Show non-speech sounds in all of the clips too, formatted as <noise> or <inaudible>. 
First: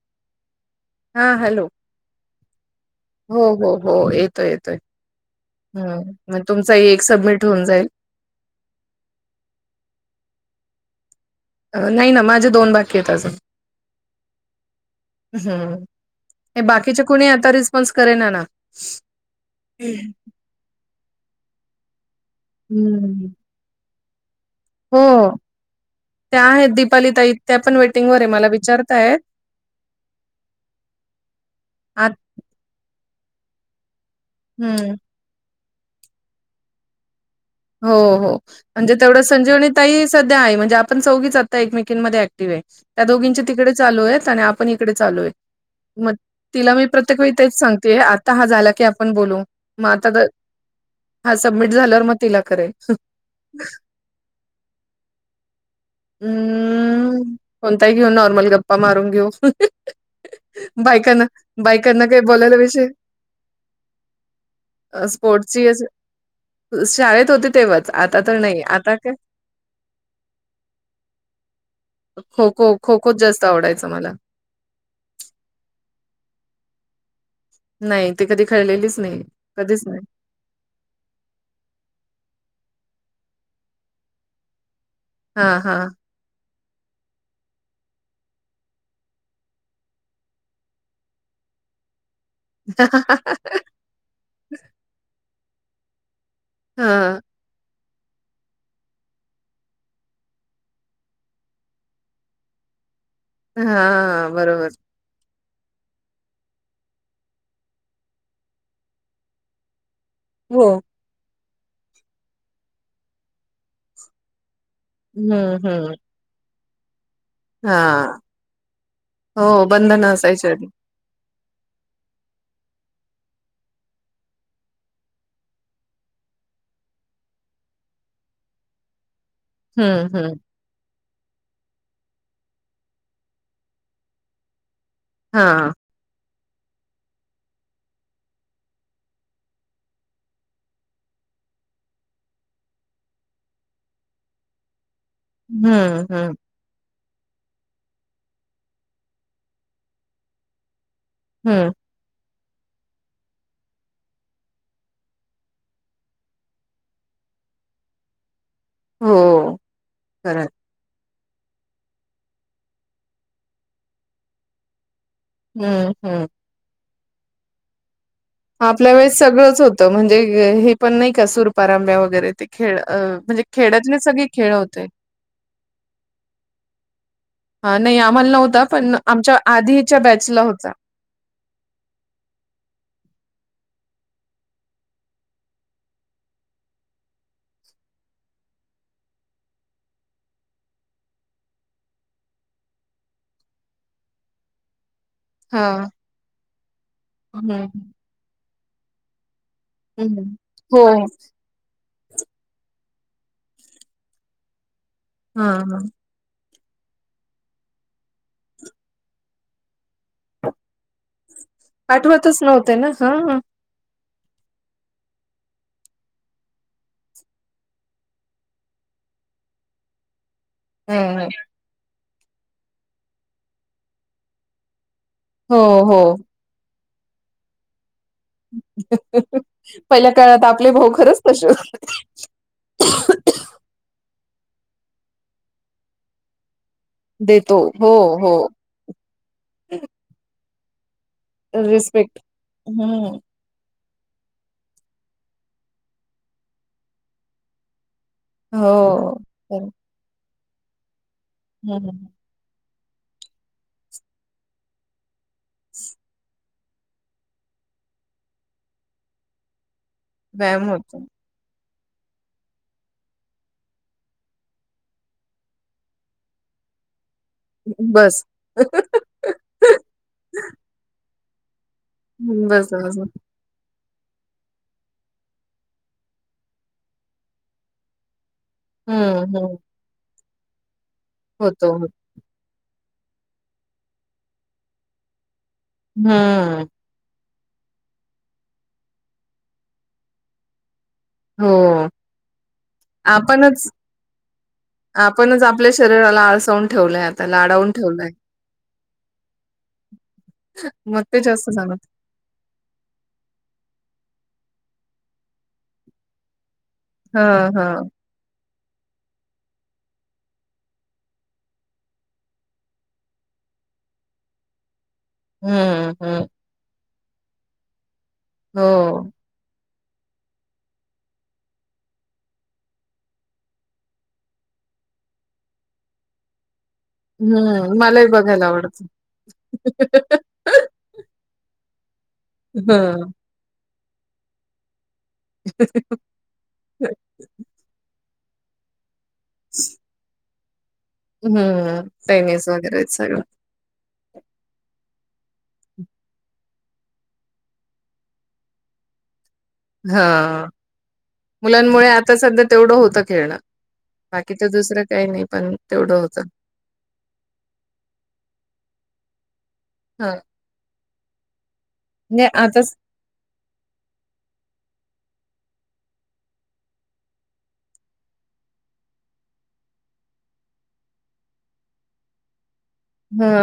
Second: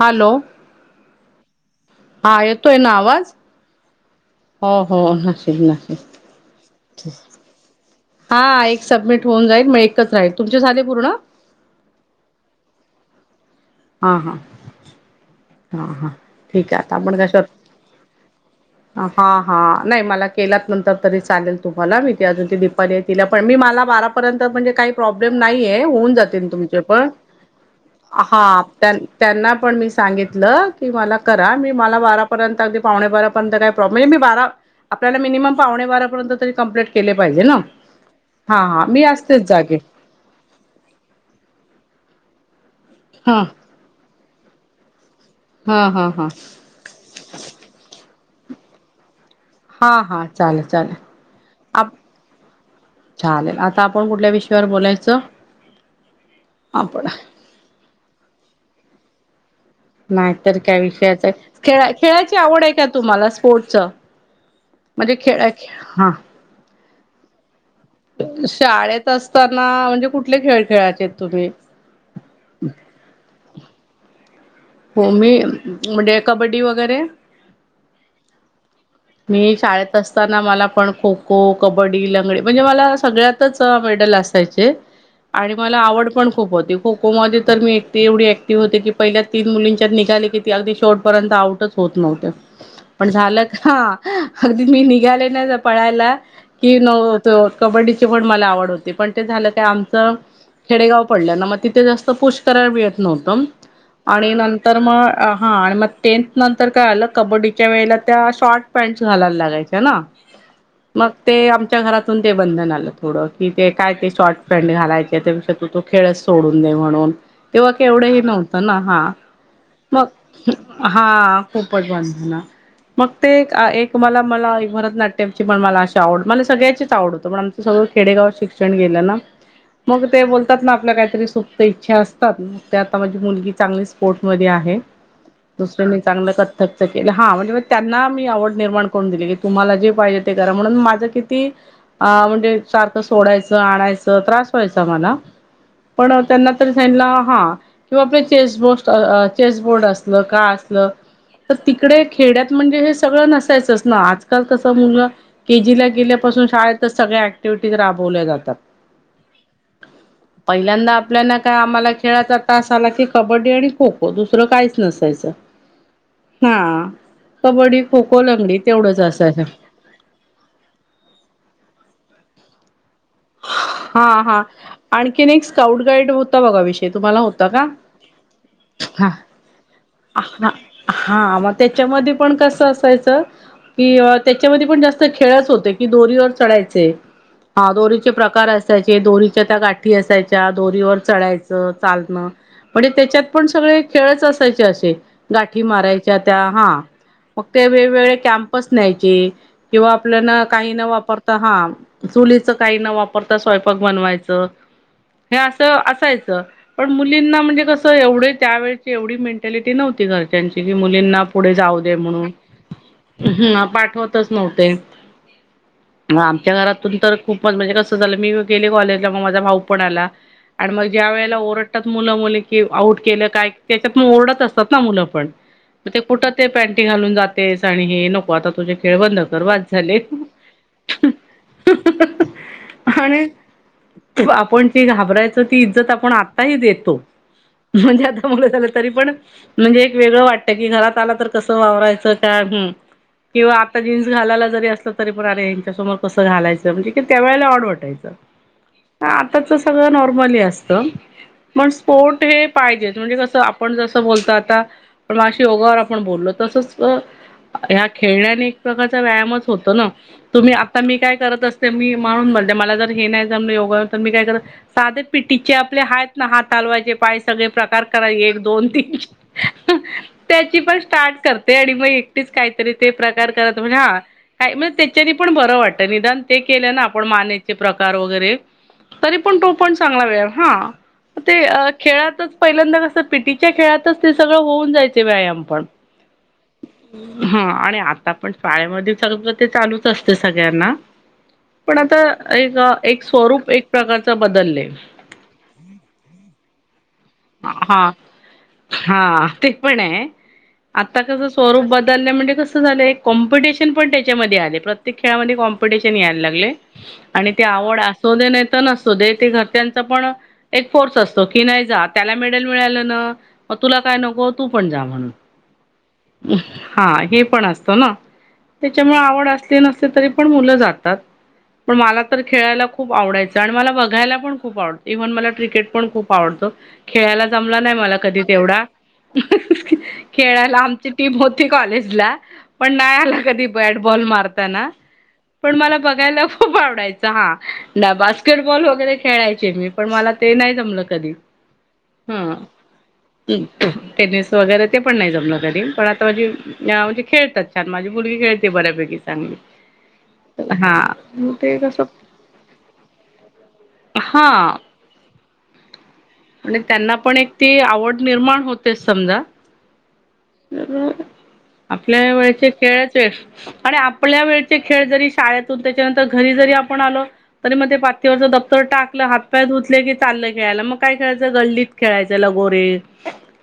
Hello हा hello हा येतोय ना आवाज हो हो हो येतोय हो येतोय. हो नाशिक हं. नाशिक मग तुमचाही एक सबमिट होऊन जाईल. हा एक सबमिट होऊन जाईल, मग एकच राहील, तुमचे झाले पूर्ण? अ नाही ना माझे दोन बाकी येत अजून. हा -हा. हं. हा-हा हे ठीक आहे, आता बाकीचे आपण कोणी कशा आहात? आता रिस्पॉन्स करेना ना. हा-हा नाही मला केलात नंतर तरी चालेल तुम्हाला मी ती अजून ती दीपाली आहे, तिला हं. पण मी मला बारापर्यंत म्हणजे काही हो. प्रॉब्लेम नाहीये होऊन त्या जातील आहेत तुमचे पण, दीपाली ताई त्या पण वेटिंगवर आहे. हा मला विचारतायेत. त्यांना पण मी सा सांगितलं की मला करा, मी मला आत बारापर्यंत अगदी पावणे बारापर्यंत काय प्रॉब्लेम नाही मी बारा हम्म, आपल्याला मिनिमम पावणे बारापर्यंत तरी कंप्लीट केले पाहिजे ना. हो-हो हा हा म्हणजे मी तेवढं असतेच संजीवनी जागे. ताईस सध्या आहे म्हणजे आपण चौघीच आता एकमेकींमध्ये ऍक्टिव्ह ये, त्या हा दोघींचे तिकडे चालू येत आणि आपण इकडे चालू येत, हा हा म हा. तिला मी प्रत्येक वेळी तेच सांगतीये आता हा झाला की आपण बोलू. मग आता हा-हा, तर चालेल-चालेल. हा सबमिट झाल्यावर म तिला करेल. चालेल आता आपण कुठल्या विषयावर बोलायचं? आपण हम्म कोणताही घेऊ, नॉर्मली गप्पा मारून घेऊ. नाहीतर काय विषयाच बायकांना खेळा- बायकांना काही खेळाची बोलायला आवड आहे का विषय तुम्हाला स्पोर्टच? म्हणजे स्पोर्टची खेळा-खेळा हा शाळेत होते तेव्हा शाळेत असताना म्हणजे कुठले खेळ खेळायचे तुम्ही? खोखो, खोखोच जास्त आवडायच मला. हो मी म्हणजे, कबड्डी वगैरे नाही ते कधी खेळलेलीच नाहीये, मी कधीच नाही. शाळेत असताना मला पण खो-खो, कबड्डी, लंगडी म्हणजे मला सगळ्यातच मेडल असायचे. आणि हां मला हां पण खूप होती, खो-खो मध्ये तर मी एकटी एवढी ऍक्टिव्ह होते की पहिल्या तीन मुलींच्यात निघाली की ती अगदी शेवट पर्यंत आउटच होत नव्हत्या, पण झालं हा अगदी मी निघाले ना जर पळायला कि न हां तो कबड्डी <unintelligible> पण मला आवड होते, पण ते झालं काय आमचं खेडेगाव पडल्यानं मं तिथे जास्त पुश करायला मिळत नव्हतं, हां आणि बरोबर नंतर म हा आणि मं टेन्थ नंतर काय झालं कबड्डीच्या वेळेला त्या शॉर्ट पॅन्टस् घालायला लागायच्या ना हो. मग ते आमच्या घरातून ते बंधन आलं थोडं, कि ते काय ते शॉर्ट पॅन्ट घालाय च, त्यापेक्षा हम्म ते तू हम्म खेळच सोडून दे म्हणून, तेव्हा हां केवढंही नव्हतं ना. हा, हो बंधन मग असायची आधी हा पोपट बांधला मग ते एक-एक, मला-मला भरतनाट्यमची पण मला अशी, आवड मला सगळ्याचीच आवड होत पण आम सगळं खेडेगावात शिक्षण गेलं ना. मग हम्म ते हम्म बोलतात ना आपल्या काहीतरी सुप्त इच्छा असतात, मग ते आता माझी मुलगी चांगली स्पोर्ट मध्ये आहे, हां दुसऱ्या मी चांगलं थक्क केले. हा म्हणजे मग त्यांना मी आवड निर्माण करून दिली की तुम्हाला जे पाहिजे ते करा, म्हणून माझं कि ती अ म्हणजे सारखं सोडायचं, आणायचं त्रास व्हायचा मला. हम्म पण अ हम्म त्यांना तरी सांगितला हा किं चेस चेस बोस्ट अं चेस बोर्ड असलं काय असलं तर हम्म तिकडे खेड्यात म्हणजे हे सगळं नसायचंच ना आजकाल कसं मुलं के जी ला गेल्यापासून शाळेतच सगळ्या ऍक्टिव्हिटीज राबविल्या जातात. हो खरं हाय, पहिल्यांदा आपल्याला काय आम्हाला खेळाचा तास आला की कबड्डी आणि खो-खो दुसरं काहीच नसायचं. हम्म-हम्म. हा कबड्डी, खो-खो, लंगडी तेवढंच असायचं. त म्हणजे हे पण नाही का सुरपारांब्या वगैरे ते खेळ काही, हा-हा आणखी एक स्काउट गाईड होता. बघा विषय तुम्हाला होता का? ह नाही आम्हाला नव्हता. पण हा आमच्या आधीच्या बॅचला हा होता. हा मग त्याच्यामध्ये पण कसं असायचं. कि त्याच्यामध्ये पण जास्त खेळच होते की दोरीवर चढायचे हा दोरी? चे प्रकार असायचे दोरीच्या त्या गाठी असायच्या दोरीवर चढायचं चालणं. म्हणजे त्याच्यात पण सगळे खेळच असायचे असे, गाठी हां. मारायच्या त्या हा मग हं, ते वेगवेगळे कॅम्पस न्यायचे. किंवा आपल्यान हं. काही न हो. वापरता हा चुलीच काही न वापरता स्वयंपाक बनवायचं हे हां, अस हां. असायचं. पण मुलींना म्हणजे कसं एवढे त्यावेेळची एवढी मेंटॅलिटी नव्हती घराची, त्यांची कि मुलींना पुढे जाऊ दे म्हणून आठवतच नव्हते ना. हां, हां. हम्म पाठवत. च नव्हते म आमच्या घरातून तर खूप, पण म्हणजे कस झालं मी गेले कॉलेजला मग माझा भाऊ पण आला आणि मग ज्या हं. वेळेला ओर, डतात. मुलं, मुली की आऊट केलं काय त्याच्यात ओरडत असतात ना मुलं पण हो, ते हो. कुठ? ते पॅटी घालून जाते साडी हे नको. मग आता तुझे खेळ बंद कर बस झाले. पहिल्या काळात आपले भाऊ खरंच तसे होते. आणि आपण जी घाबरायचं ती इज्जत आपण आत्ता ही देतो. देतो. हो, म्हणजे आता मुलं हो. झालं तरी पण म्हणजे एक वेगळं वाटत की घरात आला तर! कसं वावरायचं रिस्पेक्ट. काय, हम. हं. किंवा आता जीन्स घालायला जरी असलं तरी पण अरे यांच्या समोर कसं घालायचं म्हणजे, ते त्या वेळेला ऑड वाटायचं हो. आताच तर सगळं नॉर्मल असतं. मण हं, हं. स्पोर्ट हे पाहिजे म्हणजे कसं आपण जसं बोलतो आता. मगाशी ओगावर आपण बोललो तसंच! ह्या खेळण्याने एक प्रकारचा व्यायामच होतो ना तुम्ही व्यायाम आता मी होतो. काय करत अस, ते मी माणून म्हणते मला जर हे नाही जमलं योगा तर मी काय करत- साधे पिटीचे आपले हायत ना हातालवायचे पायसे, सगळे प्रकार करा बस. दोन तीन त्याची पण स्टार्ट आणि मग. न बस, काहीतरी ते बस. प्रकार करत म्हणजे हा का म्हणजे त्याच्यानी पण बरं वाटतं निदान- ते केले ना आपण मानेचे प्रकार वगैरे तरी हं, पण तो हं. पण चांगला वेळ हा. ते होतो. खेळातच पहिल्यांदा कसं पीटीच्या खेळातच ते सगळं होऊन जायचे व्यायाम पण, हम्म हा आणि आता पण शाळेमध्ये सगळं ते चालूच असते सगळ्यांना, हो. पण आता एक एक स्वरूप आपणच एक प्रकारच बदलले. आपणच आपल्या शरीराला आळसावून ठेवलंय आता लाडावून हा ठेवलंय. हा ते पण आहे आता मग ते कस जास्त स्वरूप जाणवत. बदलणे म्हणजे कस, कसं झालं कॉम्पीटेशन पण त्याच्यामध्ये आले प्रत्येक खेळामध्ये कॉम्पिटिशन यायला लागले. आणि ते हां, आवड अस- हां. असुदे नाही तर नसूदे ते घरच्यांचा पण एक फोर्स असतो कि नाही जात. त्याला मेडल मिळालं ना,, मग तुला काय नको, तू पण जा म्हणून. त्या हम्म हम्म. हा हे पण असतं ना, त्याच्यामुळे हो. आवड असली नसली तरी पण मुलं जातात. पण मला तर खेळायला खूप आवडायचं, आणि मला बघायला पण खूप अलग, इव्हन मला क्रिकेट पण खूप आवडतो,, खेळायला जमला नाही हं. मला मलाही कधी बघायला तेवढा, आवडतं. खेळायला आमचे टीम होती कॉलेजला,, पण नाही हं. आला कधी बॅट बॉल मारताना. पण मला बघायला खूप आवडायचं हा,, ना बास्केटबॉल वगैरे खेळायचे मी पण मला ते नाही जमलं कधी. हम्म हा टेनिस वगैरे, ते पण नाही जमलं कधी, पण आता माझे या म्हणजे खेळतात छान, माझी मुलगी खेळते बऱ्यापैकी चांगली. हां. हा मग ते कसं मुलांमुळे आता सध्या तेवढं होतं खेळणं,, हा बाकीच दुसरं काही नाही पण तेवढं होतं. आणी त्यांना पण एक ती आवड निर्माण होतेस समजा. हां. आपल्या नाही वेळचे आताच खेळ आणि आपल्या वेळचे खेळ जरी शाळेतून त्याच्यानंतर घरी जरी आपण आलो तरी मग ते पाटीवरचं दफ्तर टाकलं, हात पाय धुतले की चाललं खेळायला, मग काय खेळायचं गल्लीत खेळायचं लगोरे,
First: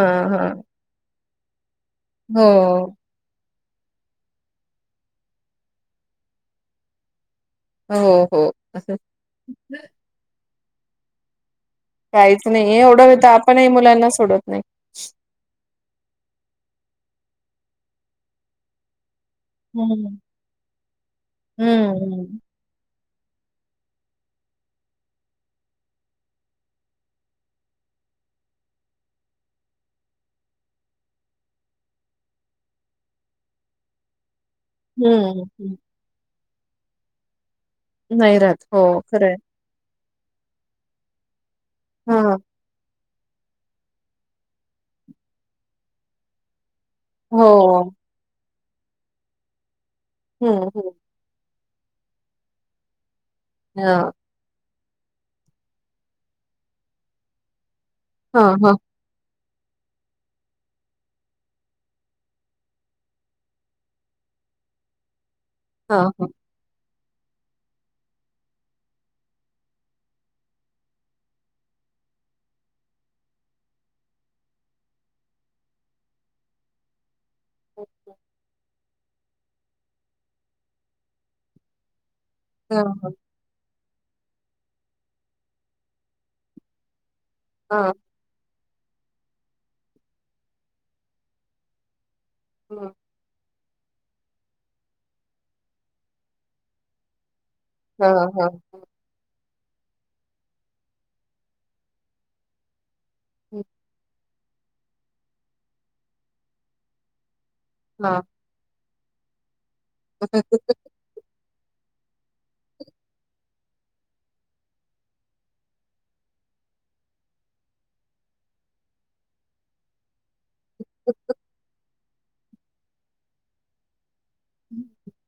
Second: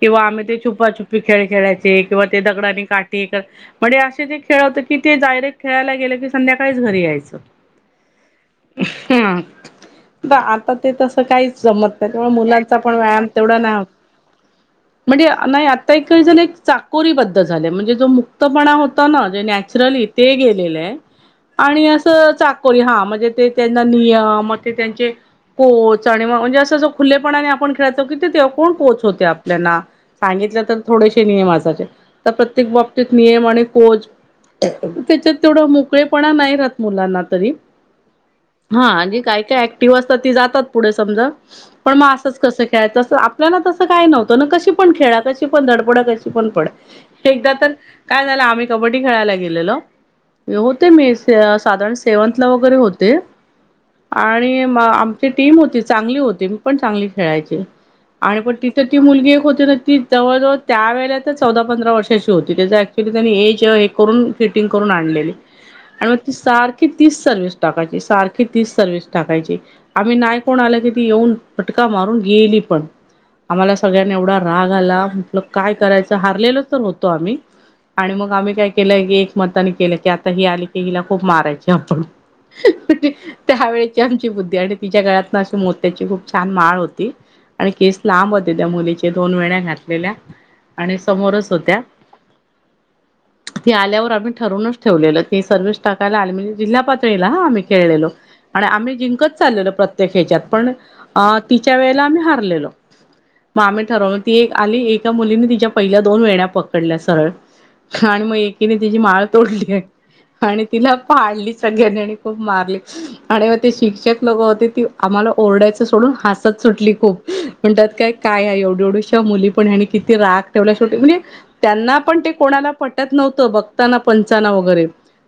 किंवा आम्ही ते हां. छुपाछपी खेळ खेळायच चे किंवा ते दगडाने हो. का ते,, म्हणजे असे जे खेळ होते की ते डायरेक्ट खेळायला गेलं की संध्याकाळीच घरी यायचं. हो हो. हं, आता ते तसं काही जमत त्याच्यामुळे काहीच नाही मुलांचा पण एवढं व्यायाम होतं तेवढा आपणही नाही होत. मुलांना सोडत नाही. म्हणजे नाही आता एक काय झालय चाकोरी पद्धत झाले म्हणजे जो मुक्तपणा होता ना, जे नॅच नॅचरली, हम्म ते गेलेल आहे, आणि हम्म असं चा हा म्हणजे ते त्यांना नियम, त्यांचे कोच आणि म्हणजे असं जो खुलेपणाने आपण खेळतो की ते तेव्हा कोण कोच होते आपल्याला. सांगितलं तर थोडेसे नियम असायचे, तर प्रत्येक बाबतीत नियम आणि कोच त्याच्यात हम्म. तेवढा हम्म. मोकळेपणा नाई राहत मुलांना तरी नाही राहत हो हा, अणि जे खरंय काय काय अॅ टिव आसतात ती जातात पुढं समजा, पण म असं हां कसं काय जंस आप आपल्याला तसं काय नव्हतं ना, कशी पण खेळा कशी पण धडपडा, कशी पण पड, हो एकदा तर काय झालं आम्ही कबड्डी खेळायला गेलेलो,, हम्म होते हम्म. मी ते साधारण सेवंथला वगैरे होते हां. आणि म आमची टीम होती चांगली होती, मी पण चांगली खेळायची, आणि पण हां हां तिथे ती मुलगी एक होती ना, ती जवळजवळ त्यावेळेला तर चौदा पंधरा वर्षाची होती, त्याच्या अॅ तीत त्यांनी एज ये करून फिटिंग करून आणलेली, हां आणि मग हां ती सार की तीस सरव्हीस टाकायची, सारखी तीच सरव्हीस टाकायची, आम्ही नाही कोण आल कि ती येऊन फटका मारून गेली पण. आम्हाला सगळ्यांना एवढा राग आला म्हटलं काय करायचं,, हारलेलो तर होतो आम्ही आणि मग आम्ही काय केलं एकमताने केलं की आता ही आली की हिला खूप मारायची आपण,,, हां त्या वेळची आमची बुद्धी,, आणि तिच्या गळात ना अशी मोत्याची खूप छान माळ होती आणि हां हां. केस लांब होते. त्या मुलीचे दोन वेन्या घातलेल्या. आणि समोरच होत्या हं ती आल्यावर आम्ही ठरूनच ठेवलेलं की, सर्व्हिस टाकायला आली म्हणजे जिल्हा पातळीला हा आम्ही खेळलेलो. हां हां आणि आम्ही जिंकत चाललेलो प्रत्येक हेच्यात पण अ तिच्या वेळेला आम्ही हरलेलो. म हं आम्ही ठरवल ती एक आली. एका मुलीने तिच्या पहिल्या दोन वेण्या पकडल्या सरळ हां आणि म एक एकीनी तिची माळ तोडलीये. आणि तिला पाडली सगळ्यांनी आणि खूप मारली. आणि मग ते शिक्षक लोक होते. ती आम्हाला ओरडायच सोडून हसत सुटली खूप, म्हणतात काय काय हया एवढु एवढुशा मुली पण ह्यांनी किती राग तेवना शेवटी म्हणजे त्यांना पण ते कोणाला पटत नव्हतं बघताना पंचाना वगैरे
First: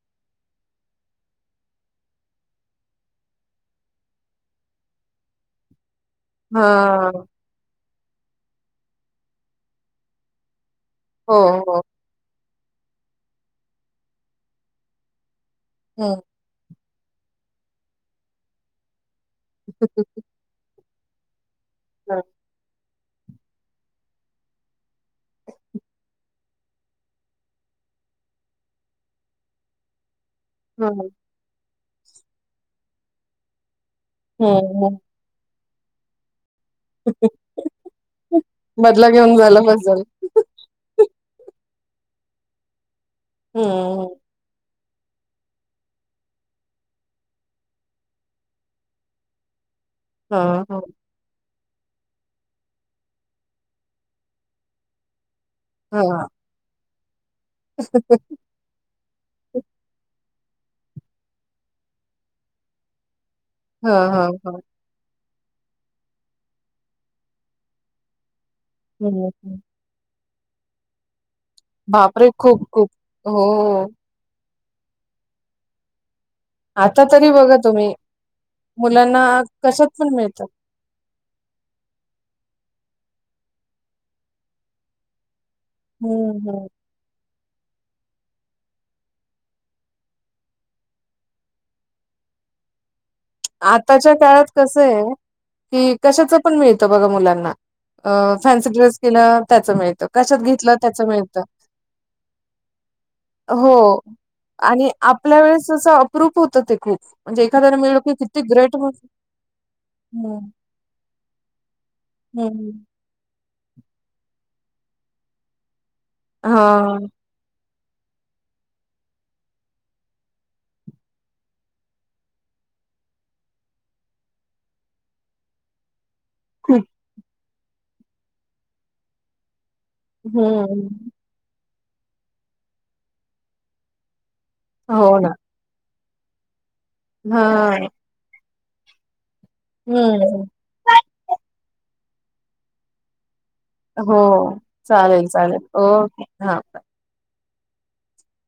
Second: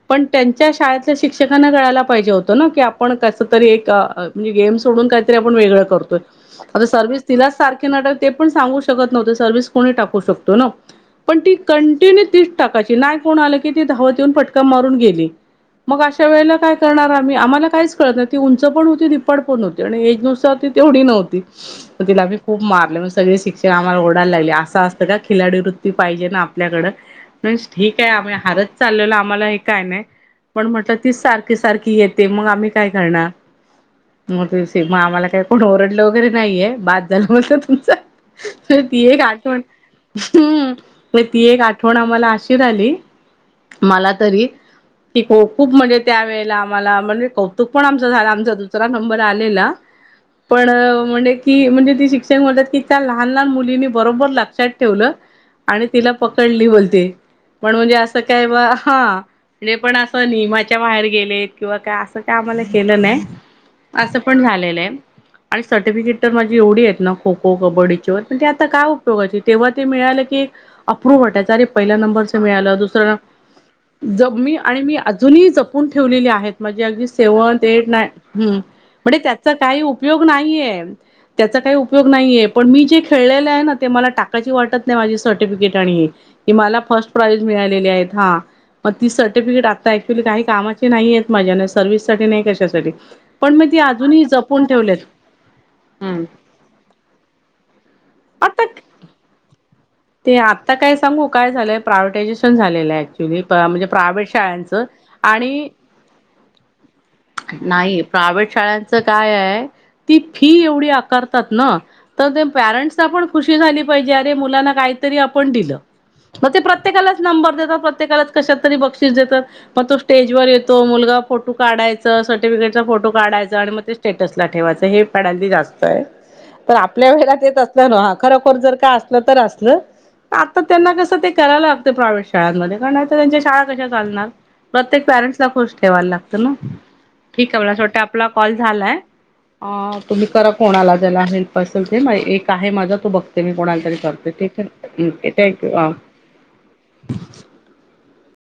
पण त्यांच्या शाळेतल्या शिक्षकांना कळायला पाहिजे होतं ना की, आपण कस तरी एक म्हणजे गेम सोडून काय तरी आपण वेगळं करतोय. आता सर्विस हां तिलाच सांर त्यानं ते पण सांगू शकत नव्हतो. सर्विस कोणी टाकू शकतो ना, हो पण ती हो कंटिन्यू ती टाकायची नाय कोण आल की, ती धावत येऊन फटका मारून गेली, मग हम्म अशा वेळेला काय करणार आम्ही आम्हाला काहीच कळत नाय. ती उंच पण होती. धिपाड पण होती. आणि एज नुसार ती तेवढी नव्हती. म हां तिला आम्ही खूप मारले. म्हणून सगळे शिक ते आम्हाला ओडायला लागले. असं असतं का खिलाडी वृत्ती पाहिजे ना आपल्याकड फर्स्ट ठीक हाय. आम्ही हारत चाललेलो. आम्हाला हे काय नाय पण म्हटलं हां. तीच सारखी सारखी येते, मग आम्ही काय करणार म हम्म ते <unintelligible> हम्म आम्हाला काय कोण ओरडलं वगैरे नाहीये. बास झाल बोलता तुमचा, तर ती बदला एक घेऊन आठवण झालं बस झालं. हम्म, म ती एक आठवण आम्हाला अशी रायली, हम्म मला तरी की ख खूप म्हणजे त्या वेळेला आम्हाला म्हणजे, कौतुक पण आमचं झाल. आमचा दुसरा नंबर आलेला. हां पण हां म्हनेत ती म्हणजे, ती शिक्षण म्हणतात की, त्या लहान लहान मुलींनी बरोबर लक्षात ठेवलं आणि तिला पक हां पकडली बोलते. पण म्हणजे असं काय ब हा ले पण असं नियमाचा बाहेर गेलेत. किंवा काय असं काय आम्हाला केलं नाय. हां असं हां पण हां. झालेलं ये. आणि सर्टिफिकेट तर माझी एवढी आहेत ना, खो खो, कबड्डीच व पण ते आता काय उपयोगाची, हं तेव्हा ते मिळालं की एक अप्रुप वाटायचं. की अरे पहिला बापरे! नंबरच खूप मिळालं. खूप दुसरं हो नं ज मी अणि मी अजूनही जपून ठेवलेली आहेत. म्हणजे आता अगदी तरी बघा सेवनथ, एट, तुम्ही नाय हूं मुलांना म्हणजे त्याचा काही कशात पण उपयोग मिळतात. नाहीये. त्याचा काही उपयोग नाहीये. पण मी जे खेळलेले आहे. ना ते मला टाकायची वाटत नाय माझी सर्टिफिकेट. ते आणि हम्म की हम्म मला फर्स्ट प्राईज मिळालेली आहेत. हा. म ती सर्टिफिकेट आता ऍक्च्युली काही कामाची नाहीयेत. माझ्या न सर्व्हिस साठी ना कशासाठी पण मी ती आताच्या अजूनही काळात जपून कसं ये ठेवलेत की, हम्म कशाच पण मिळत बघा मुलांना अ आता फॅन्सी ड्रे ड्रेस केला त्याच मिळत. ते आत्ता काय सांगू काय झालंय प्रायव्टायझेशन झालेलंय. ऍक्च्युअली प्रा म्हणजे हो प्रायव्हेट शाळांचं आणि आपल्या वेळेस आणि कसं अप्रूप होतं ते खूप, म्हणजे एखाद्या मिळल की किती ग्रेट शाळांच काय हाय. ती हम्म फी एवढी आकारतात ना तर ते हम्म पॅरन्ट सला पण खुशी झाली पाहिजे. अरे मुलांना कायतरी आपण दिल म ते हा प्रत्येकालाचं नंबर देतात. प्रत्येकालाचं कशातरी बक्षीस देतात. म तो स्टेज वर येतो मुलगा, फोटू काढायच. सर्टिफिकेटचा फोटो काढायचा आणि मग ते स्टेटसला ठेवायचं हे फॅड हल्ली जास्त आय. पण खूप आपल्या वेलात येत असल न ओ, खरखोर जर काय असलं तर असल आता त्यांना हम्म कसं ते करायला लागते प्रायव्हेट शाळांमध्ये, कारण आता त्यांच्या शाळा कशा चालणार. प्रत्येक हो ना पॅरेंट्स ला खुश ठेवायला लागतं ना, हा ठीक आहे मला अस वाटतय आपला कॉल झालाय. अ तुम्ही हम्म करा कोणाला ज्याला हेल्प असेल ते, मा एक आहे माझा तो बघते मी कोणाला. तरी हो करते ठीक आहे. चालेल ओके चालेल, थँक्यू हा. ओके हा, बाय